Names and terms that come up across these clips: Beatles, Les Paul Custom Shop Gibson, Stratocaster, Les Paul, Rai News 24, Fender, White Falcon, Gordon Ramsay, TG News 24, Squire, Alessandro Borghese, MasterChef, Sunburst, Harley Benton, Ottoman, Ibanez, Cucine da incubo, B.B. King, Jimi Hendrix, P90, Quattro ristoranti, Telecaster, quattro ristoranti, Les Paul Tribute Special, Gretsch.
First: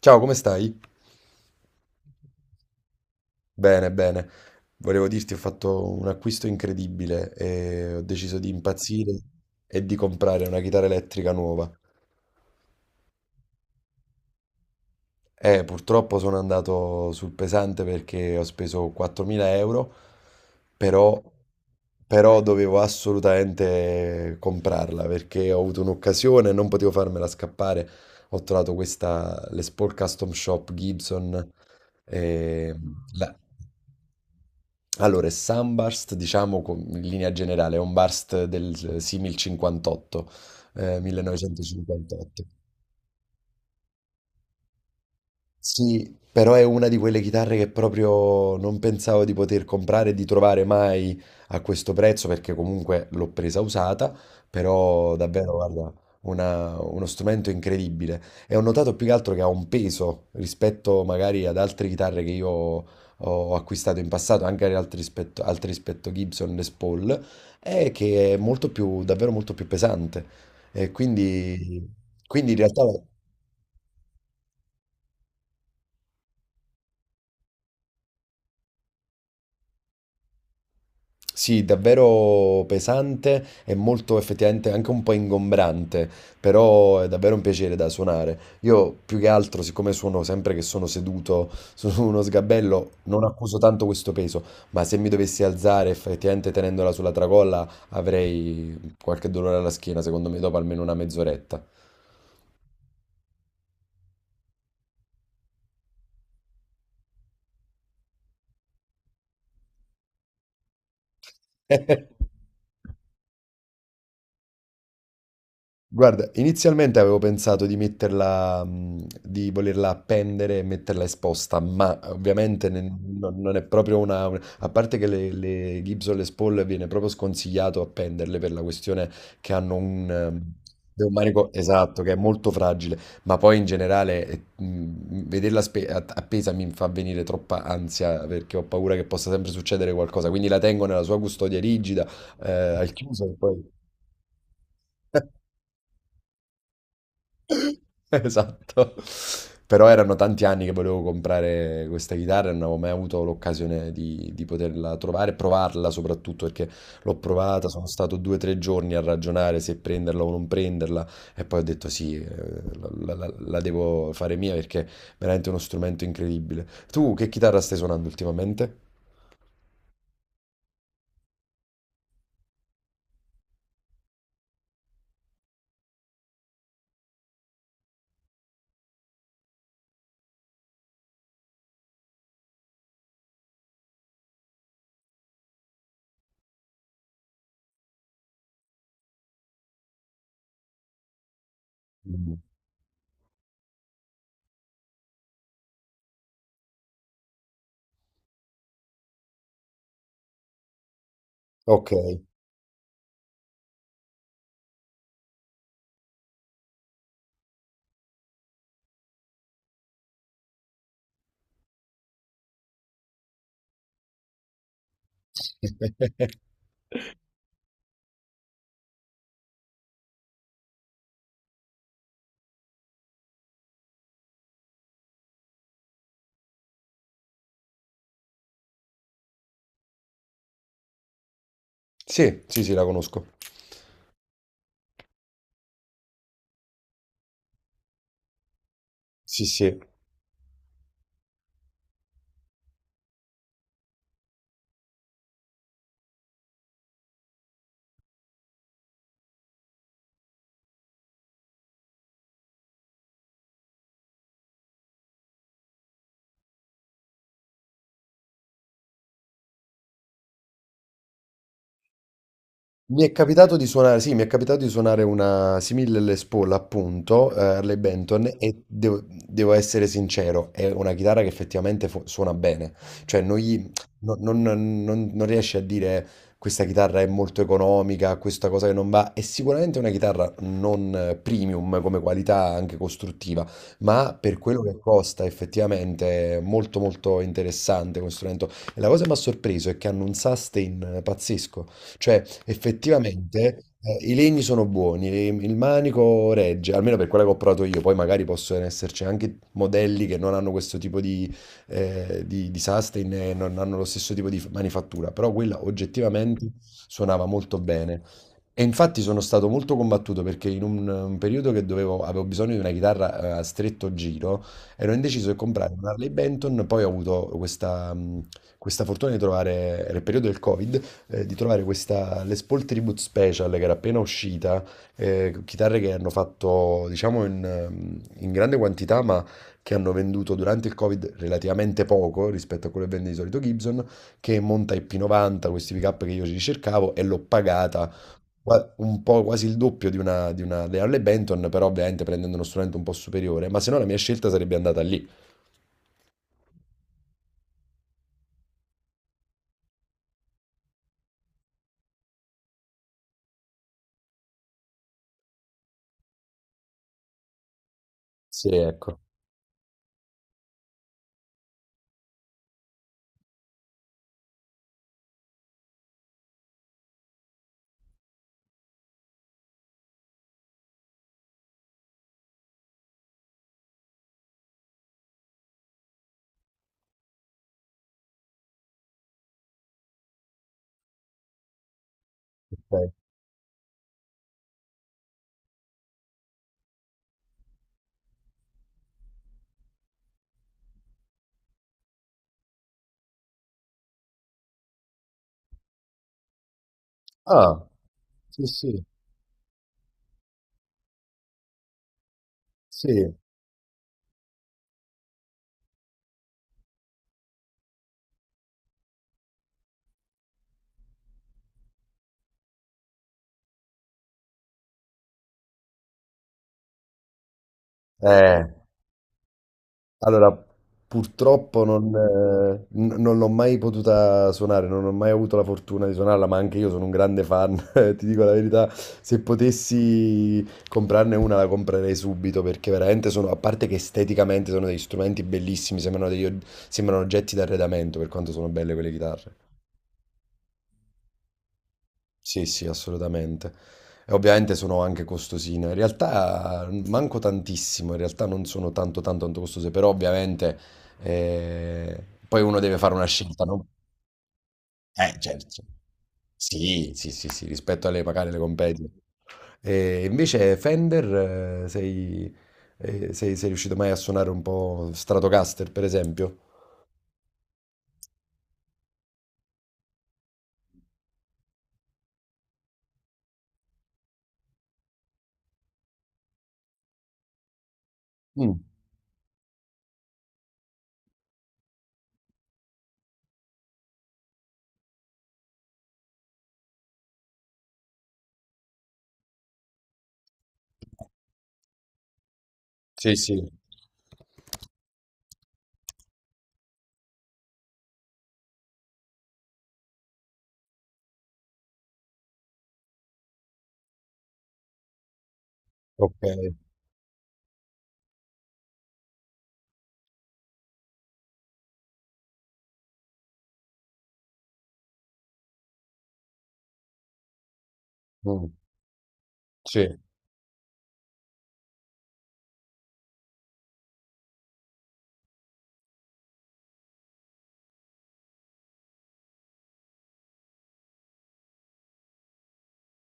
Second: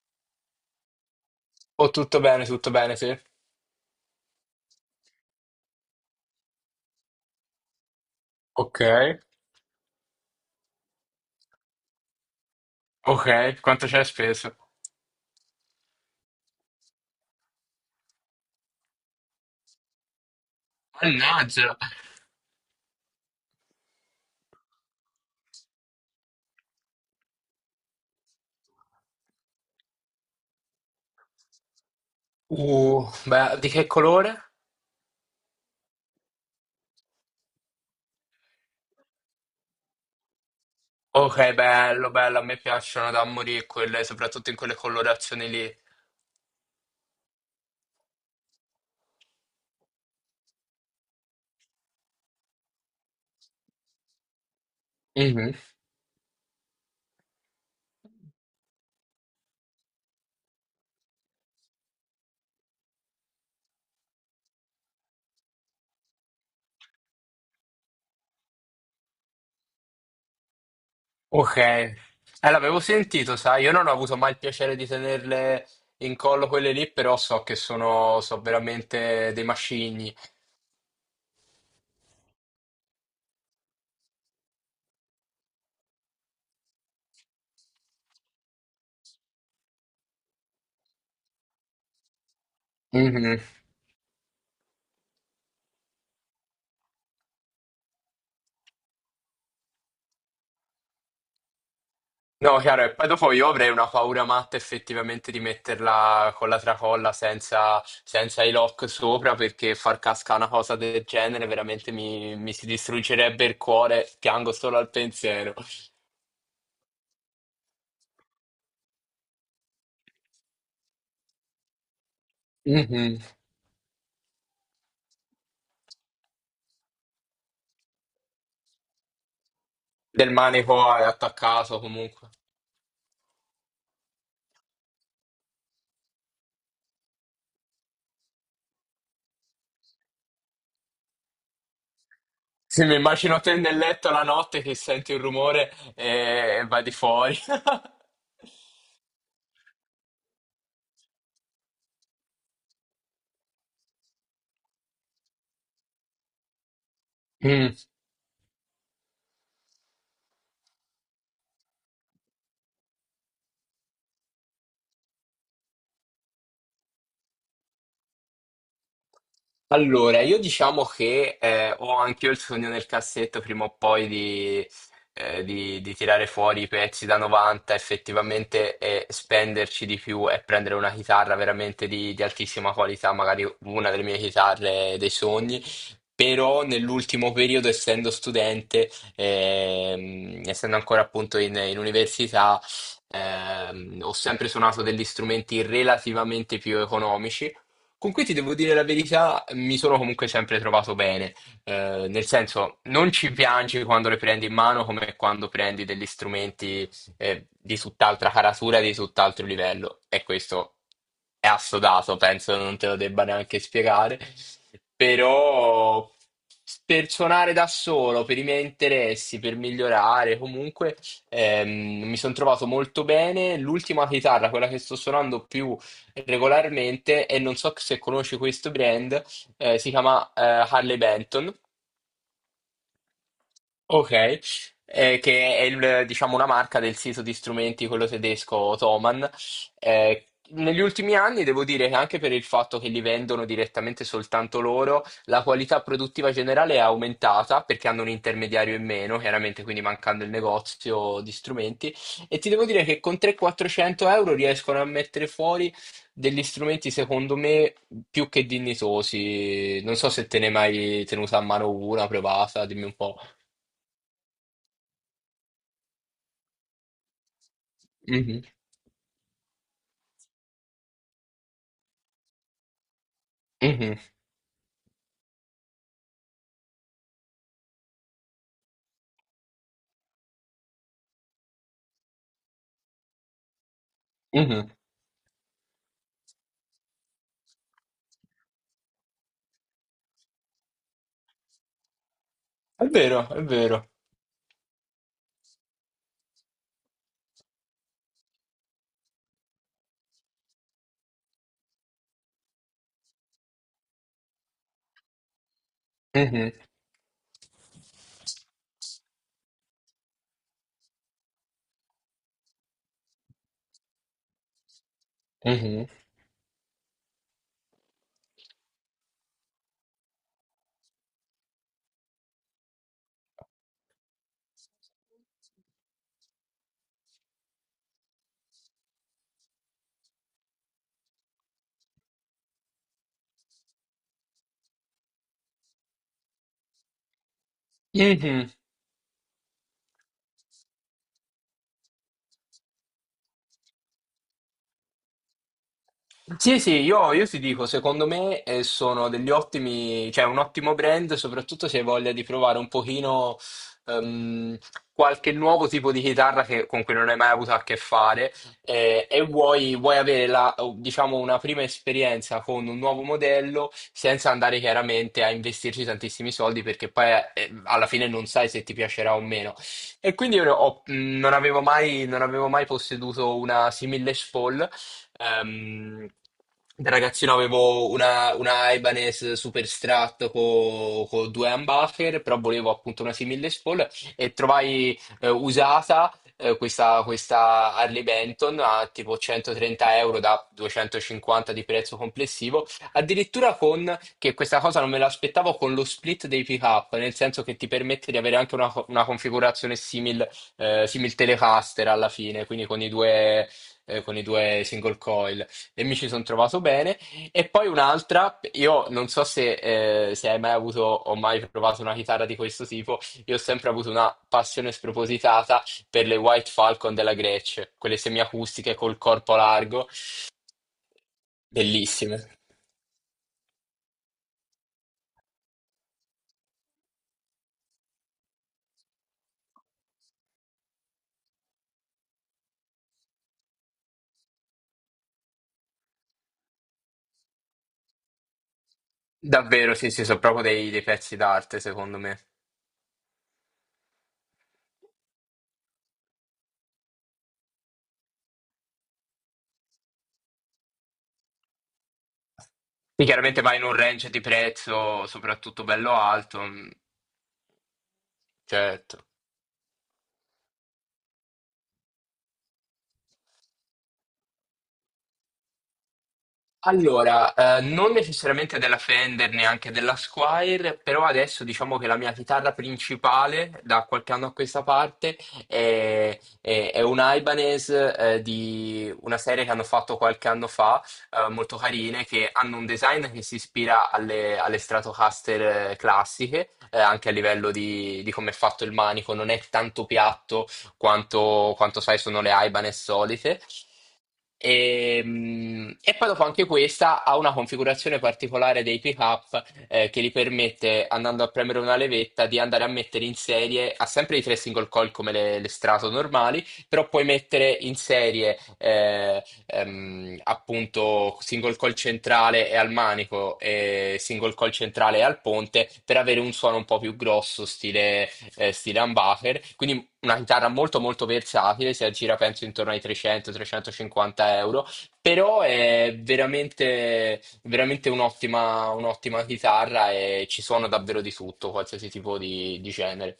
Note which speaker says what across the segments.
Speaker 1: Ciao, come stai?
Speaker 2: Oh, tutto bene, sì.
Speaker 1: Bene, bene. Volevo dirti, ho fatto un acquisto incredibile e ho deciso di
Speaker 2: Ok,
Speaker 1: impazzire e di comprare una chitarra elettrica nuova.
Speaker 2: ok, quanto c'è speso?
Speaker 1: Purtroppo sono andato sul pesante perché ho speso 4.000 euro, però,
Speaker 2: Mannaggia!
Speaker 1: però dovevo assolutamente comprarla perché ho avuto un'occasione e non potevo farmela scappare. Ho trovato questa Les Paul Custom Shop Gibson. E la-
Speaker 2: Beh, di che colore?
Speaker 1: Allora, il Sunburst, diciamo in linea generale, è un burst del simil 58,
Speaker 2: Ok, bello, bello, a
Speaker 1: 1958.
Speaker 2: me piacciono da morire quelle, soprattutto in quelle colorazioni lì.
Speaker 1: Sì, però è una di quelle chitarre che proprio non pensavo di poter comprare e di trovare mai a questo prezzo perché comunque l'ho presa usata, però davvero,
Speaker 2: Mhm.
Speaker 1: guarda, uno strumento incredibile. E ho notato più che altro che ha un peso rispetto magari ad altre chitarre che io ho acquistato in passato, anche ad altri rispetto Gibson Les Paul, è che è molto più, davvero molto più pesante. E
Speaker 2: Ok.
Speaker 1: quindi, quindi in
Speaker 2: L'avevo
Speaker 1: realtà...
Speaker 2: sentito, sai, io non ho avuto mai il piacere di tenerle in collo quelle lì, però so che sono, so veramente dei macigni.
Speaker 1: Sì, davvero pesante e molto effettivamente anche un po' ingombrante, però è davvero un piacere da suonare. Io più che altro, siccome suono sempre che sono seduto su uno sgabello, non accuso tanto questo peso, ma se mi dovessi alzare effettivamente tenendola sulla tracolla avrei qualche dolore alla schiena, secondo me, dopo almeno una mezz'oretta.
Speaker 2: No, chiaro, e poi dopo io avrei una paura matta effettivamente di metterla con la tracolla senza, i lock sopra perché far cascare una cosa del genere veramente mi, mi si distruggerebbe il cuore, piango solo al pensiero.
Speaker 1: Guarda, inizialmente avevo pensato di metterla, di volerla appendere e metterla esposta, ma ovviamente ne-
Speaker 2: Mhm.
Speaker 1: non, non è proprio una... A parte che le Gibson Les Paul viene proprio sconsigliato appenderle per la questione che hanno un...
Speaker 2: Del
Speaker 1: ehm,
Speaker 2: manico è
Speaker 1: un manico
Speaker 2: attaccato
Speaker 1: esatto, che è
Speaker 2: comunque.
Speaker 1: molto fragile, ma poi in generale vederla appesa mi fa venire troppa ansia perché ho paura che possa sempre succedere qualcosa, quindi la tengo nella sua custodia rigida,
Speaker 2: Sì,
Speaker 1: al
Speaker 2: mi
Speaker 1: chiuso e
Speaker 2: immagino te
Speaker 1: poi...
Speaker 2: nel letto la notte che senti un rumore e vai di fuori.
Speaker 1: Esatto. Però erano tanti anni che volevo comprare questa chitarra e non avevo mai avuto l'occasione di poterla trovare, provarla soprattutto perché l'ho provata,
Speaker 2: Mm.
Speaker 1: sono stato due o tre giorni a ragionare se prenderla o non prenderla e poi ho detto sì, la devo fare mia perché è veramente uno strumento incredibile. Tu che chitarra stai suonando ultimamente?
Speaker 2: Allora, io diciamo che ho anch'io il sogno nel cassetto prima o poi di tirare fuori i pezzi da 90 effettivamente e spenderci di più e prendere una chitarra veramente di altissima qualità, magari una delle mie chitarre dei sogni. Però nell'ultimo periodo, essendo studente, essendo ancora appunto in
Speaker 1: Mm.
Speaker 2: università, ho sempre suonato degli strumenti relativamente più economici con cui ti devo dire la verità, mi sono comunque sempre trovato bene.
Speaker 1: Ok.
Speaker 2: Nel senso non ci piangi quando le prendi in mano come quando prendi degli strumenti, di tutt'altra caratura, di tutt'altro livello, e questo è assodato, penso non te lo debba neanche spiegare, però per suonare da solo, per i miei interessi, per migliorare, comunque mi sono trovato molto bene. L'ultima chitarra, quella che sto suonando più regolarmente, e non so se conosci questo brand, si chiama Harley Benton.
Speaker 1: Sì, sì, sì, la conosco.
Speaker 2: Ok. Che è diciamo, una marca del sito di strumenti, quello tedesco Ottoman.
Speaker 1: Sì, sì.
Speaker 2: Negli ultimi anni devo dire che anche per il fatto che li vendono direttamente soltanto loro, la qualità produttiva generale è aumentata perché hanno un intermediario in meno, chiaramente, quindi mancando il negozio di strumenti. E ti devo dire che con 300-400 euro riescono a mettere fuori degli strumenti, secondo me, più che dignitosi. Non so se te ne hai mai tenuta a mano una, provata, dimmi un
Speaker 1: Mi è
Speaker 2: po'.
Speaker 1: capitato di suonare, sì, mi è capitato di suonare una simile Les Paul, appunto, Harley Benton,
Speaker 2: Mhm,
Speaker 1: e devo essere sincero, è una chitarra che effettivamente suona bene, cioè non,
Speaker 2: mhm,
Speaker 1: no, non riesci a dire questa chitarra è molto economica, questa cosa che non va, è sicuramente una chitarra non premium come qualità anche costruttiva, ma per quello
Speaker 2: mhm.
Speaker 1: che costa effettivamente è molto molto interessante questo strumento. E la cosa che mi ha sorpreso è che hanno un sustain pazzesco. Cioè,
Speaker 2: È vero, è
Speaker 1: effettivamente,
Speaker 2: vero.
Speaker 1: i legni sono buoni, il manico regge, almeno per quella che ho provato io. Poi magari possono esserci anche modelli che non hanno questo tipo di sustain e non hanno lo stesso tipo di manifattura, però quella
Speaker 2: Mhm,
Speaker 1: oggettivamente suonava molto bene. E infatti sono stato molto combattuto perché in un periodo che dovevo, avevo bisogno di una chitarra a stretto giro, ero indeciso di comprare
Speaker 2: mhm,
Speaker 1: una Harley Benton, poi ho avuto questa fortuna di trovare, era il periodo del Covid, di trovare questa Les Paul Tribute Special che era appena uscita, chitarre che hanno fatto diciamo in grande quantità ma che hanno venduto durante il Covid relativamente poco rispetto a quello che vende di solito Gibson, che monta i P90, questi pick-up che io ci ricercavo e l'ho pagata
Speaker 2: mhm.
Speaker 1: un po' quasi il doppio di una Harley Benton, però ovviamente prendendo uno strumento un po' superiore, ma se no la mia scelta sarebbe andata lì.
Speaker 2: Sì, sì, io ti dico, secondo me, sono degli ottimi, cioè un ottimo brand, soprattutto se hai voglia di provare un pochino, ehm, qualche nuovo tipo di chitarra con cui non hai mai avuto a che fare,
Speaker 1: Sì, ecco.
Speaker 2: e vuoi avere la, diciamo, una prima esperienza con un nuovo modello senza andare chiaramente a investirci tantissimi soldi, perché poi, alla fine, non sai se ti piacerà o meno. E quindi non avevo mai posseduto una simile Les Paul. Ehm, Da ragazzino avevo una Ibanez super strat con due humbucker, però volevo
Speaker 1: Ok.
Speaker 2: appunto una simile Paul, e trovai, usata, questa Harley Benton a tipo 130 euro da 250 di prezzo complessivo, addirittura con, che questa cosa non me l'aspettavo, con lo split dei pick-up, nel senso che
Speaker 1: Ah,
Speaker 2: ti permette di avere
Speaker 1: sì,
Speaker 2: anche una,
Speaker 1: sì,
Speaker 2: una configurazione simil, simil Telecaster alla fine, quindi con i
Speaker 1: sì.
Speaker 2: due, single coil, e mi ci sono trovato bene. E poi un'altra, io non so se hai mai avuto o mai provato una chitarra di questo tipo, io ho sempre avuto una passione spropositata per le White Falcon della Gretsch, quelle
Speaker 1: Eh.
Speaker 2: semiacustiche col corpo largo,
Speaker 1: Allora, purtroppo non,
Speaker 2: bellissime.
Speaker 1: eh, n- non l'ho mai potuta suonare, non ho mai avuto la fortuna di suonarla, ma anche io sono un grande fan, ti dico la verità, se potessi comprarne una la comprerei subito perché veramente sono, a parte che esteticamente sono degli strumenti bellissimi, sembrano oggetti d'arredamento per quanto sono belle quelle chitarre.
Speaker 2: Davvero, sì, sì, sono proprio dei pezzi d'arte, secondo me.
Speaker 1: Sì, sì, assolutamente. E ovviamente sono anche costosine. In realtà manco tantissimo, in realtà non sono tanto tanto tanto costose, però ovviamente poi uno deve fare una
Speaker 2: Sì, chiaramente
Speaker 1: scelta,
Speaker 2: vai in
Speaker 1: no?
Speaker 2: un range di prezzo
Speaker 1: Certo.
Speaker 2: soprattutto bello alto, mm,
Speaker 1: Sì, sì, sì, sì, rispetto alle magari le compagnie.
Speaker 2: certo.
Speaker 1: E invece Fender, sei riuscito mai a suonare un po' Stratocaster, per esempio?
Speaker 2: Allora, non necessariamente della Fender, neanche della Squire, però adesso diciamo che la mia chitarra principale da qualche anno a questa parte è un Ibanez,
Speaker 1: Mm.
Speaker 2: di una serie che hanno fatto qualche anno fa, molto carine, che hanno un design che si ispira alle Stratocaster, classiche, anche a livello di come è fatto il manico, non è tanto piatto quanto sai sono le Ibanez
Speaker 1: Sì,
Speaker 2: solite.
Speaker 1: sì,
Speaker 2: E poi dopo anche questa ha una configurazione particolare dei pickup, che gli permette, andando a premere una levetta, di andare a mettere in serie, ha sempre i tre single coil come le strato
Speaker 1: ok.
Speaker 2: normali, però puoi mettere in serie, appunto, single coil centrale e al manico e single coil centrale e al ponte, per avere un suono un po' più grosso, stile,
Speaker 1: Mm.
Speaker 2: stile humbucker. Quindi
Speaker 1: Sì.
Speaker 2: una chitarra molto molto versatile, si aggira penso intorno ai 300-350 euro, però è veramente, veramente un'ottima, un'ottima chitarra, e ci suona davvero di tutto, qualsiasi tipo di genere.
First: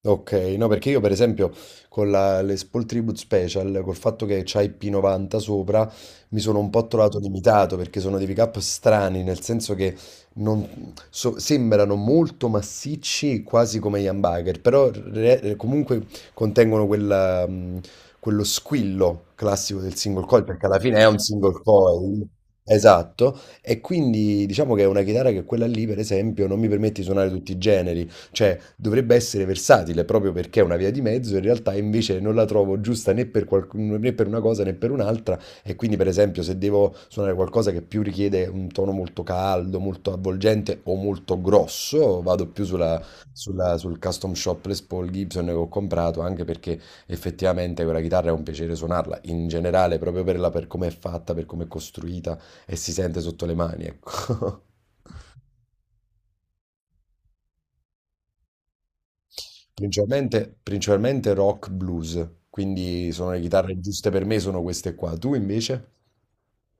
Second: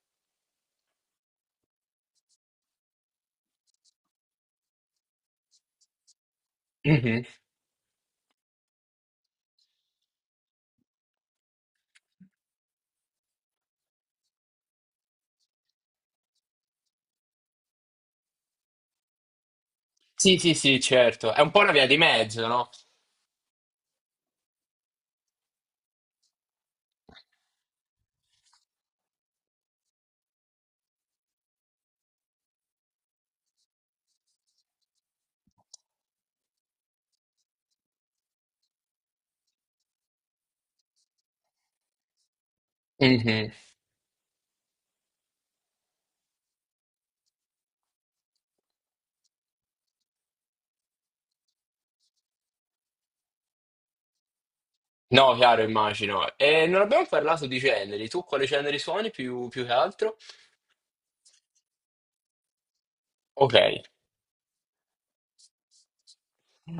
Speaker 1: Ok, no, perché io per esempio con le Spol Tribute Special, col fatto che c'hai P90 sopra, mi sono un po' trovato
Speaker 2: Mhm.
Speaker 1: limitato perché sono dei pick-up strani, nel senso che sembrano molto massicci, quasi come gli humbucker, però comunque contengono quello squillo classico del single
Speaker 2: Sì,
Speaker 1: coil,
Speaker 2: sì,
Speaker 1: perché alla
Speaker 2: sì,
Speaker 1: fine è un
Speaker 2: certo, è un
Speaker 1: single
Speaker 2: po' una via di
Speaker 1: coil.
Speaker 2: mezzo, no?
Speaker 1: Esatto, e quindi diciamo che è una chitarra che quella lì, per esempio, non mi permette di suonare tutti i generi. Cioè, dovrebbe essere versatile proprio perché è una via di mezzo, in realtà invece non la trovo giusta né per, né per una cosa né per un'altra. E quindi, per esempio, se devo suonare qualcosa che più richiede un tono molto caldo, molto avvolgente o molto grosso, vado più sulla-
Speaker 2: Mhm.
Speaker 1: sulla- sul custom shop Les Paul Gibson che ho comprato, anche perché effettivamente quella chitarra è un piacere suonarla in generale, proprio per come è fatta, per come è costruita e si sente sotto le mani, ecco.
Speaker 2: No, chiaro, immagino. E non abbiamo parlato di generi, tu quali generi suoni più che altro?
Speaker 1: Principalmente, principalmente rock blues, quindi sono le
Speaker 2: Ok.
Speaker 1: chitarre giuste per me, sono queste qua. Tu invece?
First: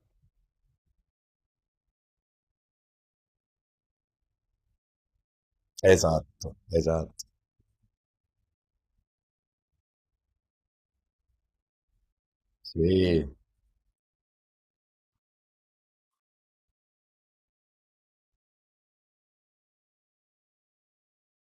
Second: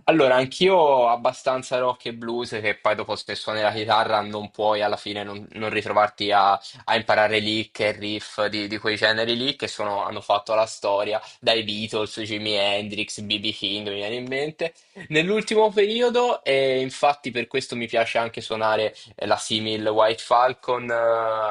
Speaker 2: Allora, anch'io abbastanza rock e blues, che poi dopo se suoni la chitarra non puoi alla fine non ritrovarti a,
Speaker 1: Esatto,
Speaker 2: a
Speaker 1: esatto.
Speaker 2: imparare lick e riff di quei generi lì, che hanno fatto la storia, dai Beatles, Jimi Hendrix,
Speaker 1: Sì,
Speaker 2: BB. King, mi viene in mente. Nell'ultimo periodo, e infatti per questo mi piace anche suonare, la simil White Falcon,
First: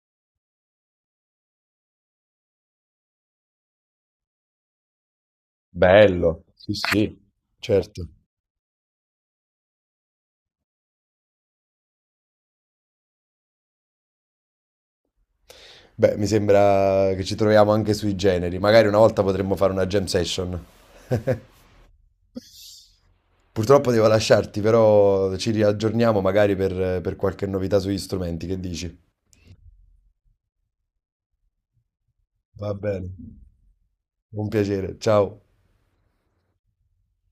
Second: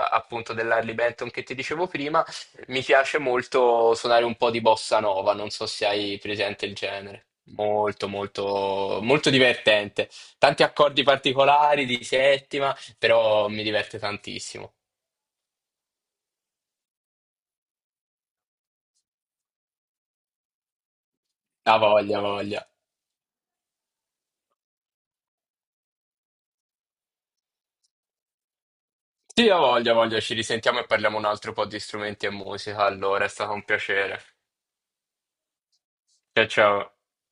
Speaker 2: appunto dell'Harley Benton che ti dicevo prima, mi piace molto suonare un po' di bossa nova, non so se hai
Speaker 1: bello.
Speaker 2: presente
Speaker 1: Sì,
Speaker 2: il genere.
Speaker 1: sì, certo.
Speaker 2: Molto, molto, molto divertente. Tanti accordi particolari di settima, però mi diverte tantissimo.
Speaker 1: Beh, mi sembra che ci troviamo anche sui generi. Magari una volta potremmo fare una jam session.
Speaker 2: Ha voglia, ha voglia.
Speaker 1: Purtroppo devo lasciarti, però ci riaggiorniamo magari per qualche novità sugli strumenti. Che dici?
Speaker 2: Sì, ha voglia, ha voglia. Ci risentiamo e parliamo un altro po' di strumenti e
Speaker 1: Va
Speaker 2: musica.
Speaker 1: bene.
Speaker 2: Allora, è stato un piacere.
Speaker 1: Un piacere. Ciao.
Speaker 2: Ciao, ciao.